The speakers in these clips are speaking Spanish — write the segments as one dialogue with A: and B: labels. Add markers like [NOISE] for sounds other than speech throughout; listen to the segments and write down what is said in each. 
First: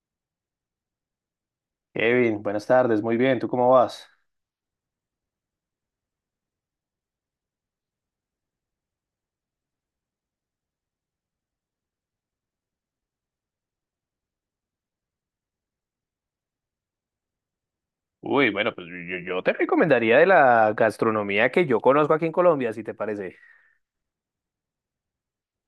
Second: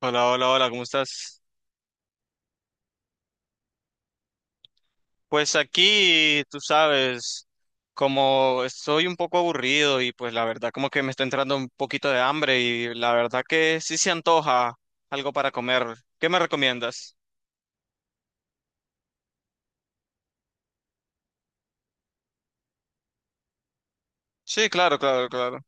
A: Hola, hola, hola, ¿cómo estás?
B: Kevin, buenas tardes, muy bien, ¿tú cómo vas?
A: Pues aquí, tú sabes, como estoy un poco aburrido y pues la verdad como que me está entrando un poquito de hambre y la verdad que sí se antoja algo para comer. ¿Qué me recomiendas?
B: Uy, bueno, pues yo te recomendaría de la gastronomía que yo conozco aquí en Colombia, si te parece.
A: Sí, claro, claro, claro.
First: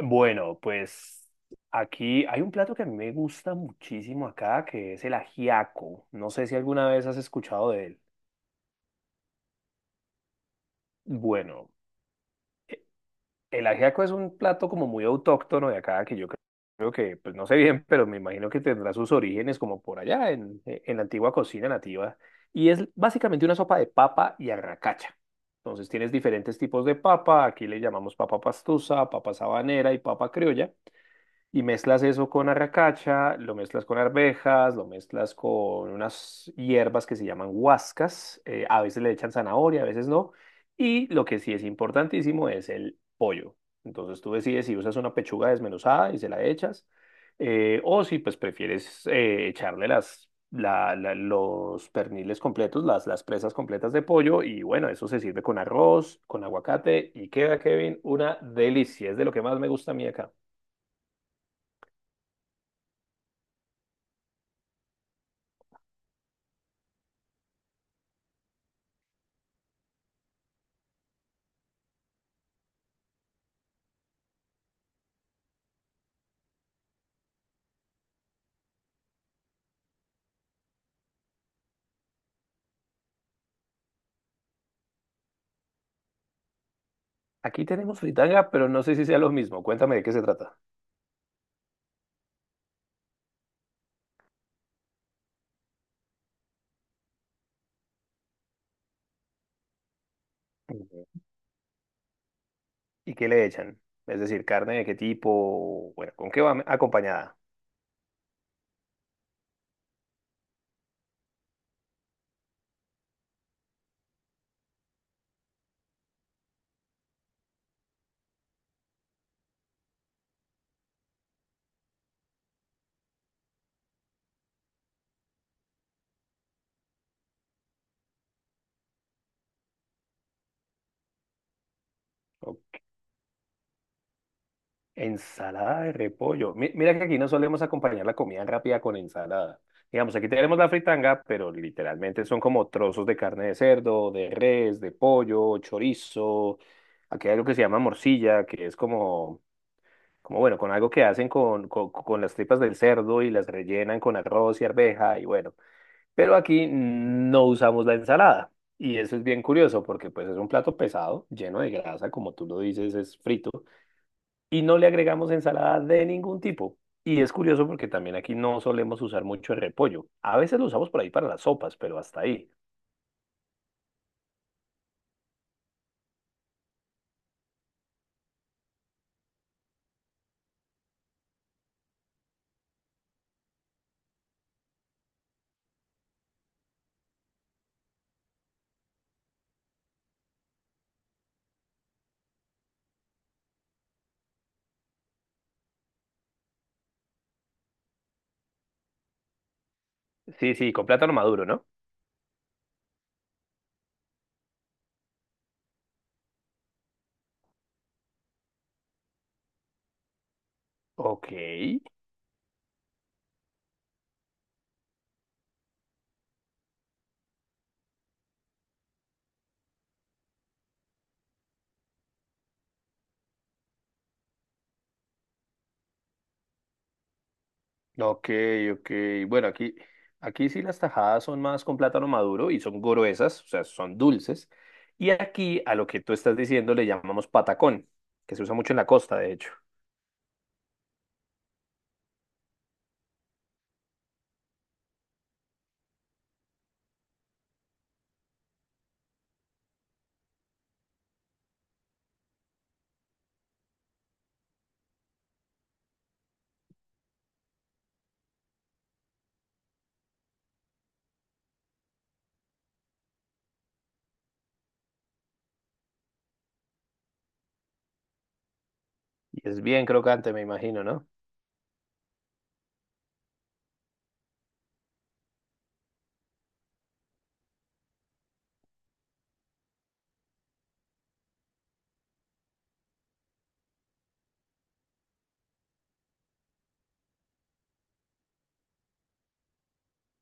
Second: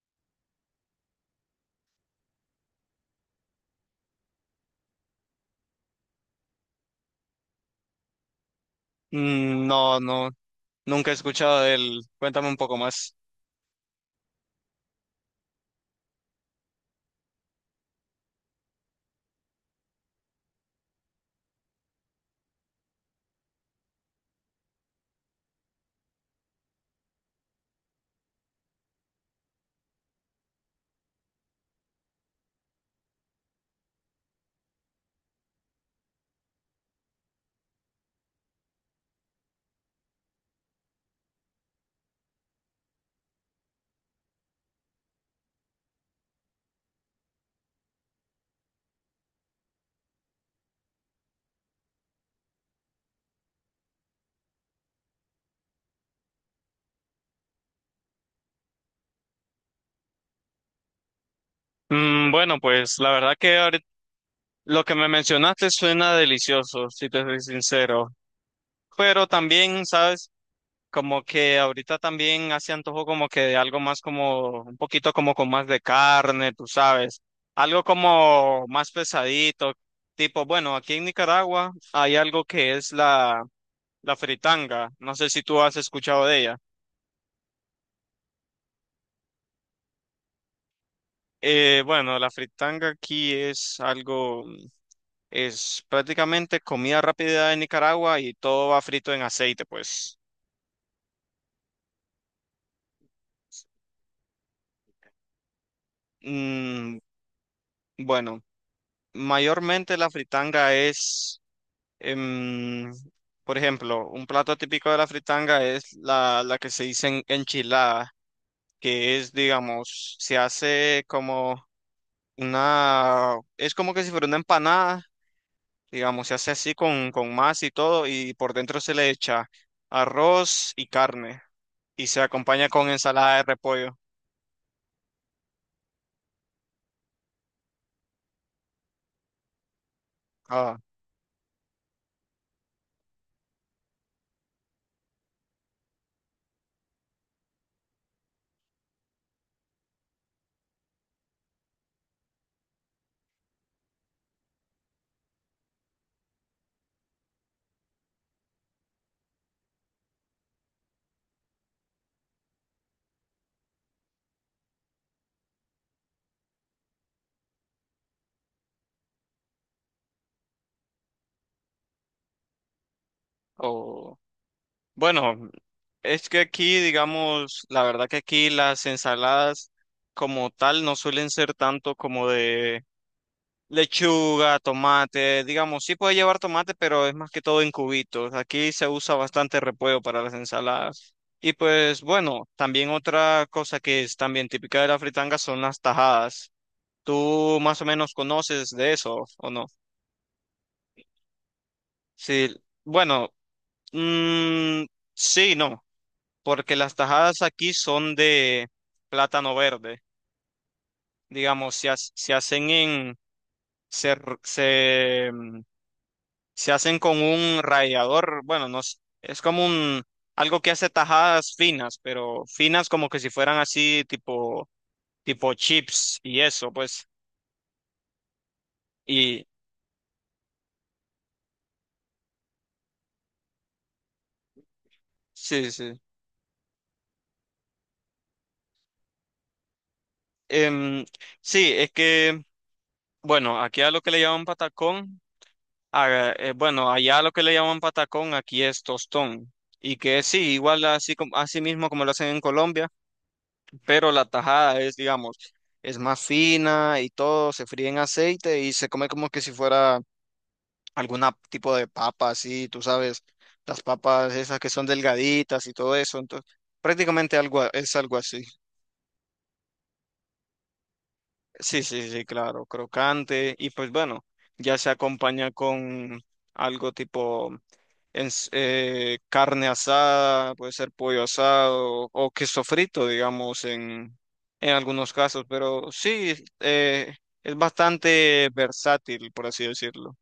B: Bueno, pues aquí hay un plato que a mí me gusta muchísimo acá, que es el ajiaco. No sé si alguna vez has escuchado de él.
A: Mm, no, no, nunca he escuchado
B: Bueno.
A: de él. Cuéntame un poco más.
B: El ajiaco es un plato como muy autóctono de acá, que creo que, pues no sé bien, pero me imagino que tendrá sus orígenes como por allá, en la antigua cocina nativa. Y es básicamente una sopa de papa y arracacha. Entonces tienes diferentes tipos de papa, aquí le llamamos papa pastusa, papa sabanera y papa criolla. Y mezclas eso con arracacha, lo mezclas con arvejas, lo mezclas con unas hierbas que se llaman huascas. A veces le echan zanahoria, a veces no. Y lo que sí es importantísimo es el pollo. Entonces tú decides si usas una pechuga desmenuzada y se la echas, o si pues prefieres echarle los perniles completos, las presas completas de pollo. Y bueno, eso se sirve con arroz, con aguacate y queda, Kevin, una delicia. Es de lo que más me gusta a mí acá.
A: Mm, bueno, pues la verdad que lo que me mencionaste suena delicioso, si te soy sincero. Pero también, ¿sabes? Como que ahorita también hace antojo como que de algo más como, un poquito como con más de carne, tú sabes, algo como más pesadito, tipo, bueno, aquí en Nicaragua hay algo que es la fritanga, no sé si tú has escuchado de ella.
B: Aquí tenemos fritanga, pero no sé si sea lo mismo. Cuéntame de qué se trata.
A: Bueno, la fritanga aquí es algo, es prácticamente comida rápida de Nicaragua y todo va frito en aceite, pues.
B: Ujú. ¿Y qué le echan? Es decir, carne de qué tipo, bueno, ¿con qué va
A: Mm,
B: acompañada?
A: bueno, mayormente la fritanga es... em, por ejemplo, un plato típico de la fritanga es la que se dice enchilada, que es, digamos, se hace como una, es como que si fuera una empanada, digamos, se hace así con masa y todo, y por dentro se le echa arroz y carne, y se
B: O-
A: acompaña con ensalada de repollo.
B: Ensalada de repollo. Mira que aquí no solemos acompañar la comida rápida con ensalada. Digamos, aquí tenemos la
A: Ah.
B: fritanga, pero literalmente son como trozos de carne de cerdo, de res, de pollo, chorizo. Aquí hay algo que se llama morcilla, que es como, como bueno, con algo que hacen con las tripas del cerdo y las rellenan con arroz y arveja y bueno. Pero aquí no usamos la ensalada. Y eso es bien curioso porque pues es un plato pesado, lleno de grasa, como tú lo dices, es frito. Y no le agregamos ensalada de ningún tipo. Y es curioso porque también aquí no solemos usar mucho el repollo. A veces lo usamos por ahí para las sopas, pero hasta ahí.
A: O, bueno, es que aquí, digamos, la verdad que aquí las ensaladas como tal no suelen ser tanto como de lechuga, tomate, digamos, sí puede llevar tomate, pero es más que todo en cubitos. Aquí se usa bastante repollo para las ensaladas. Y pues bueno, también otra cosa que es también típica de la fritanga son las tajadas. ¿Tú más o menos conoces de eso o no?
B: Sí, sí, con plátano maduro, ¿no?
A: Sí, bueno, mm, sí, no, porque las tajadas aquí son de plátano verde.
B: Ok.
A: Digamos, se hacen en, se, r- se se hacen con un rallador, bueno, no s- es como un algo que hace tajadas finas, pero finas como que si fueran así tipo tipo chips y eso, pues.
B: Ok, ok.
A: Y
B: Bueno, aquí sí las tajadas son más con plátano maduro y son gruesas, o sea, son dulces. Y aquí
A: sí,
B: a lo
A: sí.
B: que tú estás diciendo le llamamos patacón, que se usa mucho en la costa, de hecho.
A: Em, sí, es que bueno, aquí a lo que le llaman patacón, bueno, allá a lo que le llaman patacón, aquí es tostón. Y que sí, igual así como así mismo como lo hacen en Colombia, pero la tajada es, digamos, es más fina y todo, se fríe en aceite y se come como que si fuera algún tipo de papa así, tú sabes, las papas esas que son delgaditas y todo eso, entonces prácticamente es algo así.
B: Y es bien crocante, me imagino, ¿no?
A: Sí, sí, sí, claro, crocante y pues bueno, ya se acompaña con algo tipo carne asada, puede ser pollo asado o queso frito, digamos, en algunos casos, pero sí, es bastante versátil, por así decirlo.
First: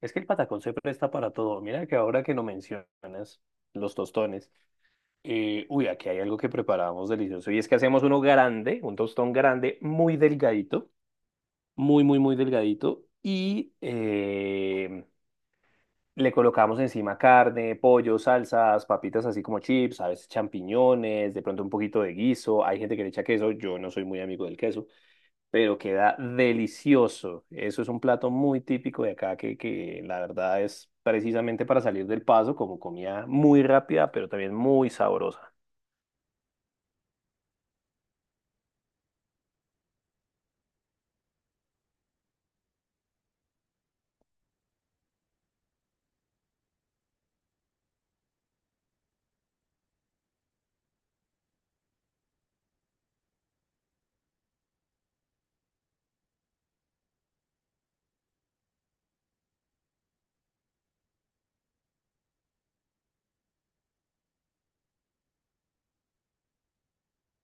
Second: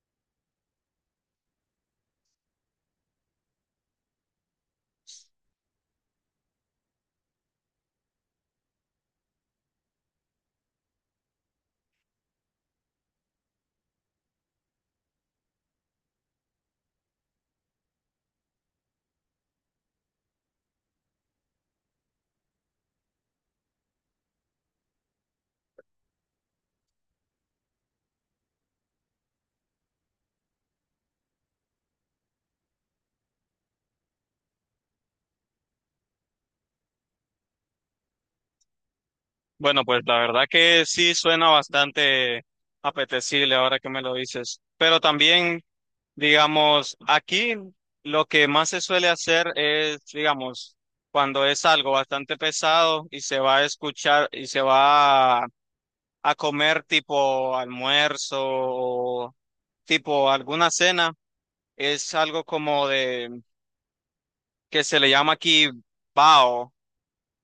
B: Es que el patacón se presta para todo. Mira que ahora que no mencionas los tostones, uy, aquí hay algo que preparamos delicioso. Y es que hacemos uno grande, un tostón grande, muy delgadito, muy, muy, muy delgadito. Y... Le colocamos encima carne, pollo, salsas, papitas así como chips, a veces champiñones, de pronto un poquito de guiso. Hay gente que le echa queso, yo no soy muy amigo del queso, pero queda delicioso. Eso es un plato muy típico de acá que la verdad es precisamente para salir del paso, como comida muy rápida, pero también muy sabrosa.
A: Bueno, pues la verdad que sí suena bastante apetecible ahora que me lo dices. Pero también, digamos, aquí lo que más se suele hacer es, digamos, cuando es algo bastante pesado y se va a escuchar y se va a comer tipo almuerzo o tipo alguna cena, es algo como de que se le llama aquí bao.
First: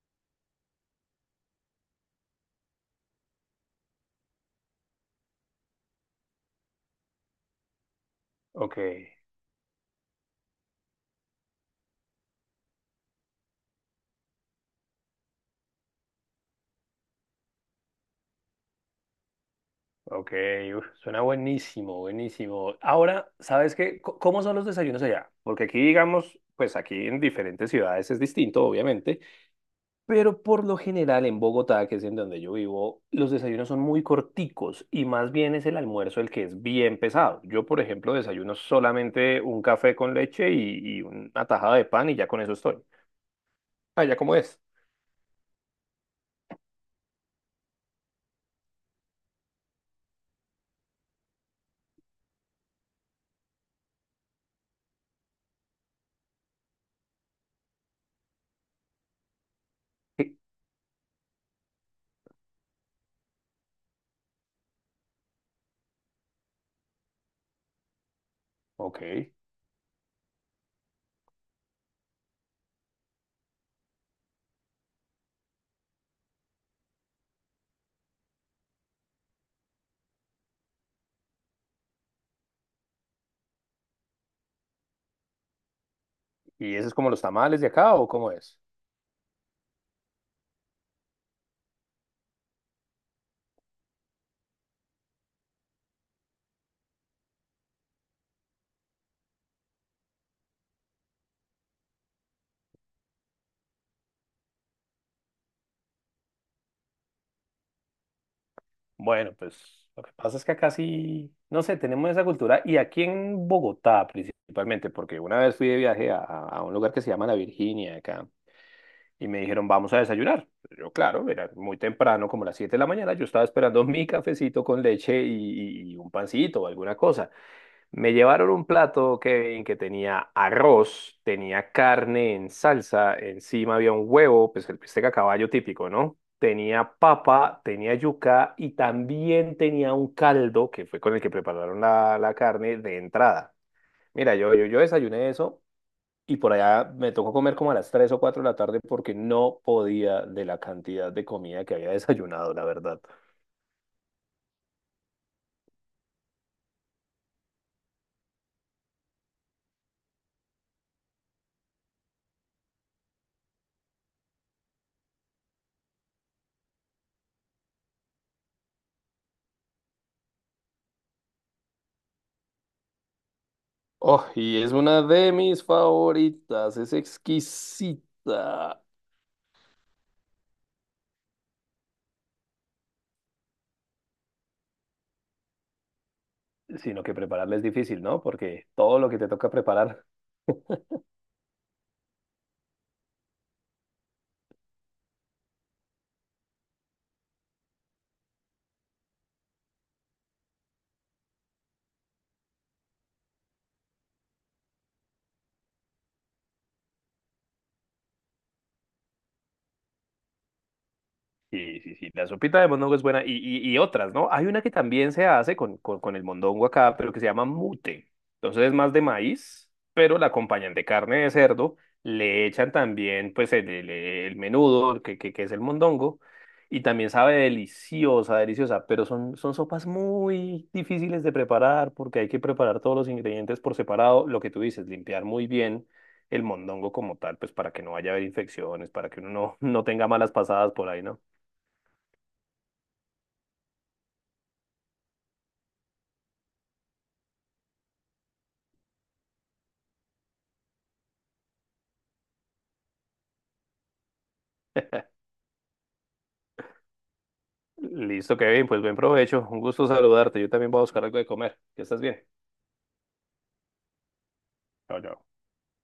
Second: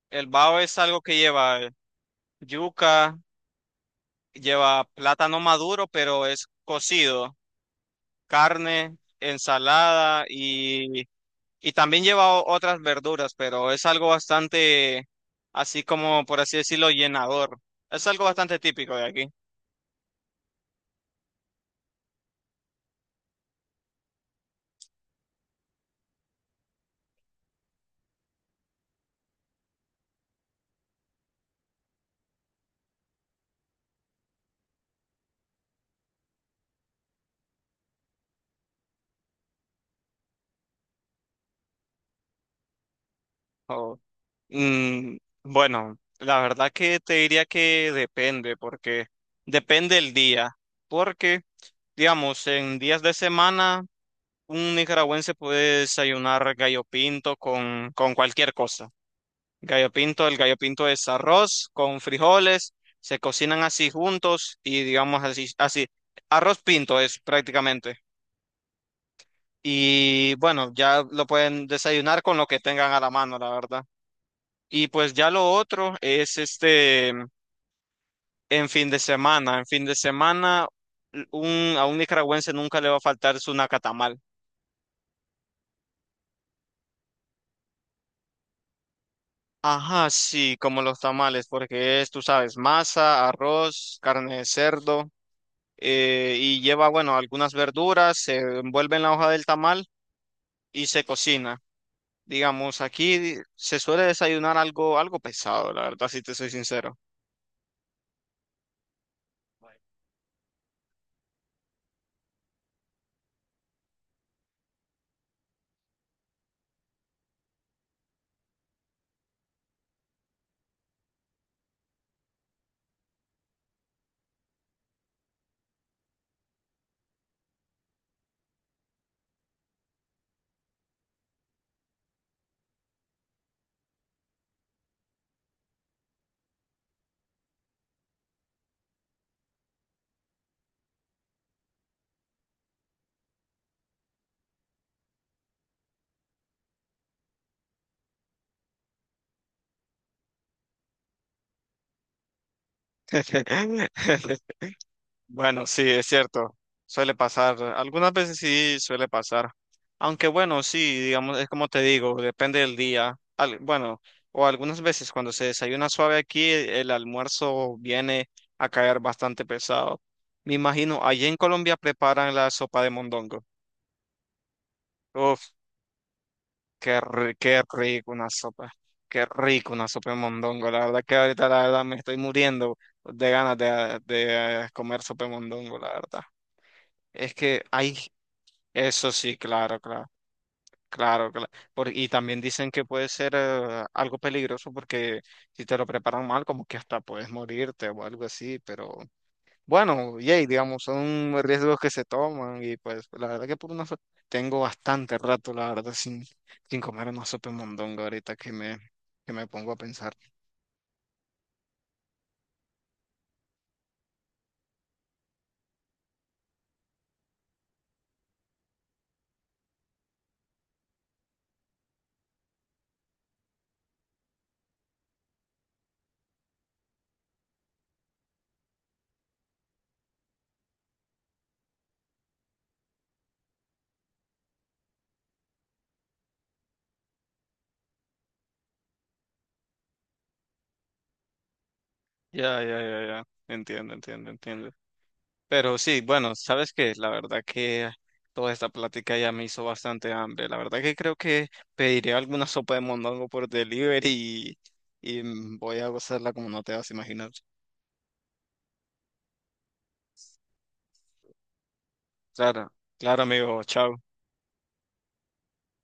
A: El bao es algo que lleva yuca. Lleva plátano maduro, pero es cocido,
B: Ok,
A: carne, ensalada y también lleva otras verduras, pero es algo bastante, así como por así decirlo, llenador. Es algo bastante típico de aquí.
B: ok, uf, suena buenísimo, buenísimo. Ahora, ¿sabes qué? ¿Cómo son los desayunos allá? Porque aquí, digamos, pues aquí en diferentes ciudades es distinto, obviamente. Pero por lo general en Bogotá, que es en donde yo vivo, los desayunos son muy corticos y más bien es el almuerzo el que es bien pesado. Yo, por ejemplo, desayuno solamente un café con leche y una tajada de pan y ya con eso estoy.
A: Oh,
B: Ah, ¿ya cómo es?
A: mm, bueno, la verdad que te diría que depende, porque depende el día, porque, digamos, en días de semana, un nicaragüense puede desayunar gallo pinto con cualquier cosa. Gallo pinto,
B: Sí.
A: el gallo pinto es arroz con frijoles, se cocinan así juntos y digamos así, así, arroz pinto es prácticamente.
B: Ok.
A: Y bueno, ya lo pueden desayunar con lo que tengan a la mano, la verdad. Y pues ya lo otro es este, en fin de semana, en fin de semana, un, a un nicaragüense nunca le va a faltar su nacatamal.
B: ¿Y eso es como los tamales de acá o cómo es?
A: Ajá, sí, como los tamales, porque es, tú sabes, masa, arroz, carne de cerdo. Y lleva, bueno, algunas verduras, se envuelve en la hoja del tamal y se cocina. Digamos, aquí se suele desayunar algo, algo pesado, la verdad, si te soy sincero.
B: Bueno, pues lo que pasa es que acá sí, no sé, tenemos esa cultura y aquí en Bogotá principalmente, porque una vez fui de viaje a un lugar que se llama La Virginia acá. Y me dijeron, vamos a desayunar. Yo, claro, era muy temprano, como las 7 de la mañana, yo estaba esperando mi cafecito con leche y un pancito o alguna cosa. Me llevaron un plato, Kevin, que tenía arroz, tenía carne en salsa, encima había un huevo, pues el bistec a caballo típico, ¿no? Tenía papa, tenía yuca y también tenía un caldo, que fue con el que prepararon la carne de entrada. Mira, yo desayuné eso y por allá me tocó comer como a las 3 o 4 de la tarde porque no podía de la cantidad de comida que había desayunado, la verdad.
A: [LAUGHS] Bueno, sí, es cierto. Suele pasar. Algunas veces sí suele pasar. Aunque bueno, sí, digamos, es como te digo, depende del día. Bueno, o algunas veces cuando se desayuna suave aquí, el almuerzo viene a caer bastante pesado. Me imagino, allí en Colombia preparan la sopa de mondongo.
B: Oh, y es una de
A: Uf,
B: mis favoritas, es
A: qué rico una sopa.
B: exquisita.
A: Qué rico una sopa de mondongo. La verdad que ahorita la verdad me estoy muriendo de ganas de, de comer sopa de mondongo, la verdad.
B: Sino que
A: Es
B: prepararla
A: que
B: es
A: hay
B: difícil, ¿no? Porque todo lo
A: eso
B: que te
A: sí,
B: toca
A: claro,
B: preparar.
A: claro, claro, claro. Y también dicen que puede ser algo peligroso porque si te lo preparan mal, como que hasta puedes morirte o algo así, pero bueno, yay, digamos, son riesgos que se toman y pues la verdad que tengo bastante rato, la verdad, sin, sin comer una sopa de mondongo ahorita que me pongo a pensar.
B: Sí, sí, sí, la sopita de mondongo es buena y otras, ¿no? Hay una que también se hace con el mondongo acá, pero que se llama mute. Entonces es más de maíz, pero la acompañan de carne de cerdo, le echan también pues el menudo, que es el mondongo, y también sabe deliciosa, deliciosa, pero son sopas muy difíciles de preparar porque hay que preparar todos los ingredientes por separado, lo que tú dices, limpiar muy bien el mondongo como tal, pues para que no vaya a haber infecciones, para que uno no, [LAUGHS] no tenga malas pasadas por ahí, ¿no?
A: Ya, ya, ya, ya. Entiendo, entiendo, entiendo. Pero sí, bueno, sabes que la verdad que toda esta plática ya me hizo bastante hambre. La verdad que creo que pediré alguna sopa de mondongo por delivery y
B: [LAUGHS]
A: voy a gozarla como no te vas a imaginar.
B: Listo, Kevin, pues buen provecho. Un gusto saludarte. Yo también voy a buscar algo de comer. Que estés bien.
A: Claro, claro, amigo, chao.
B: Chao, chao.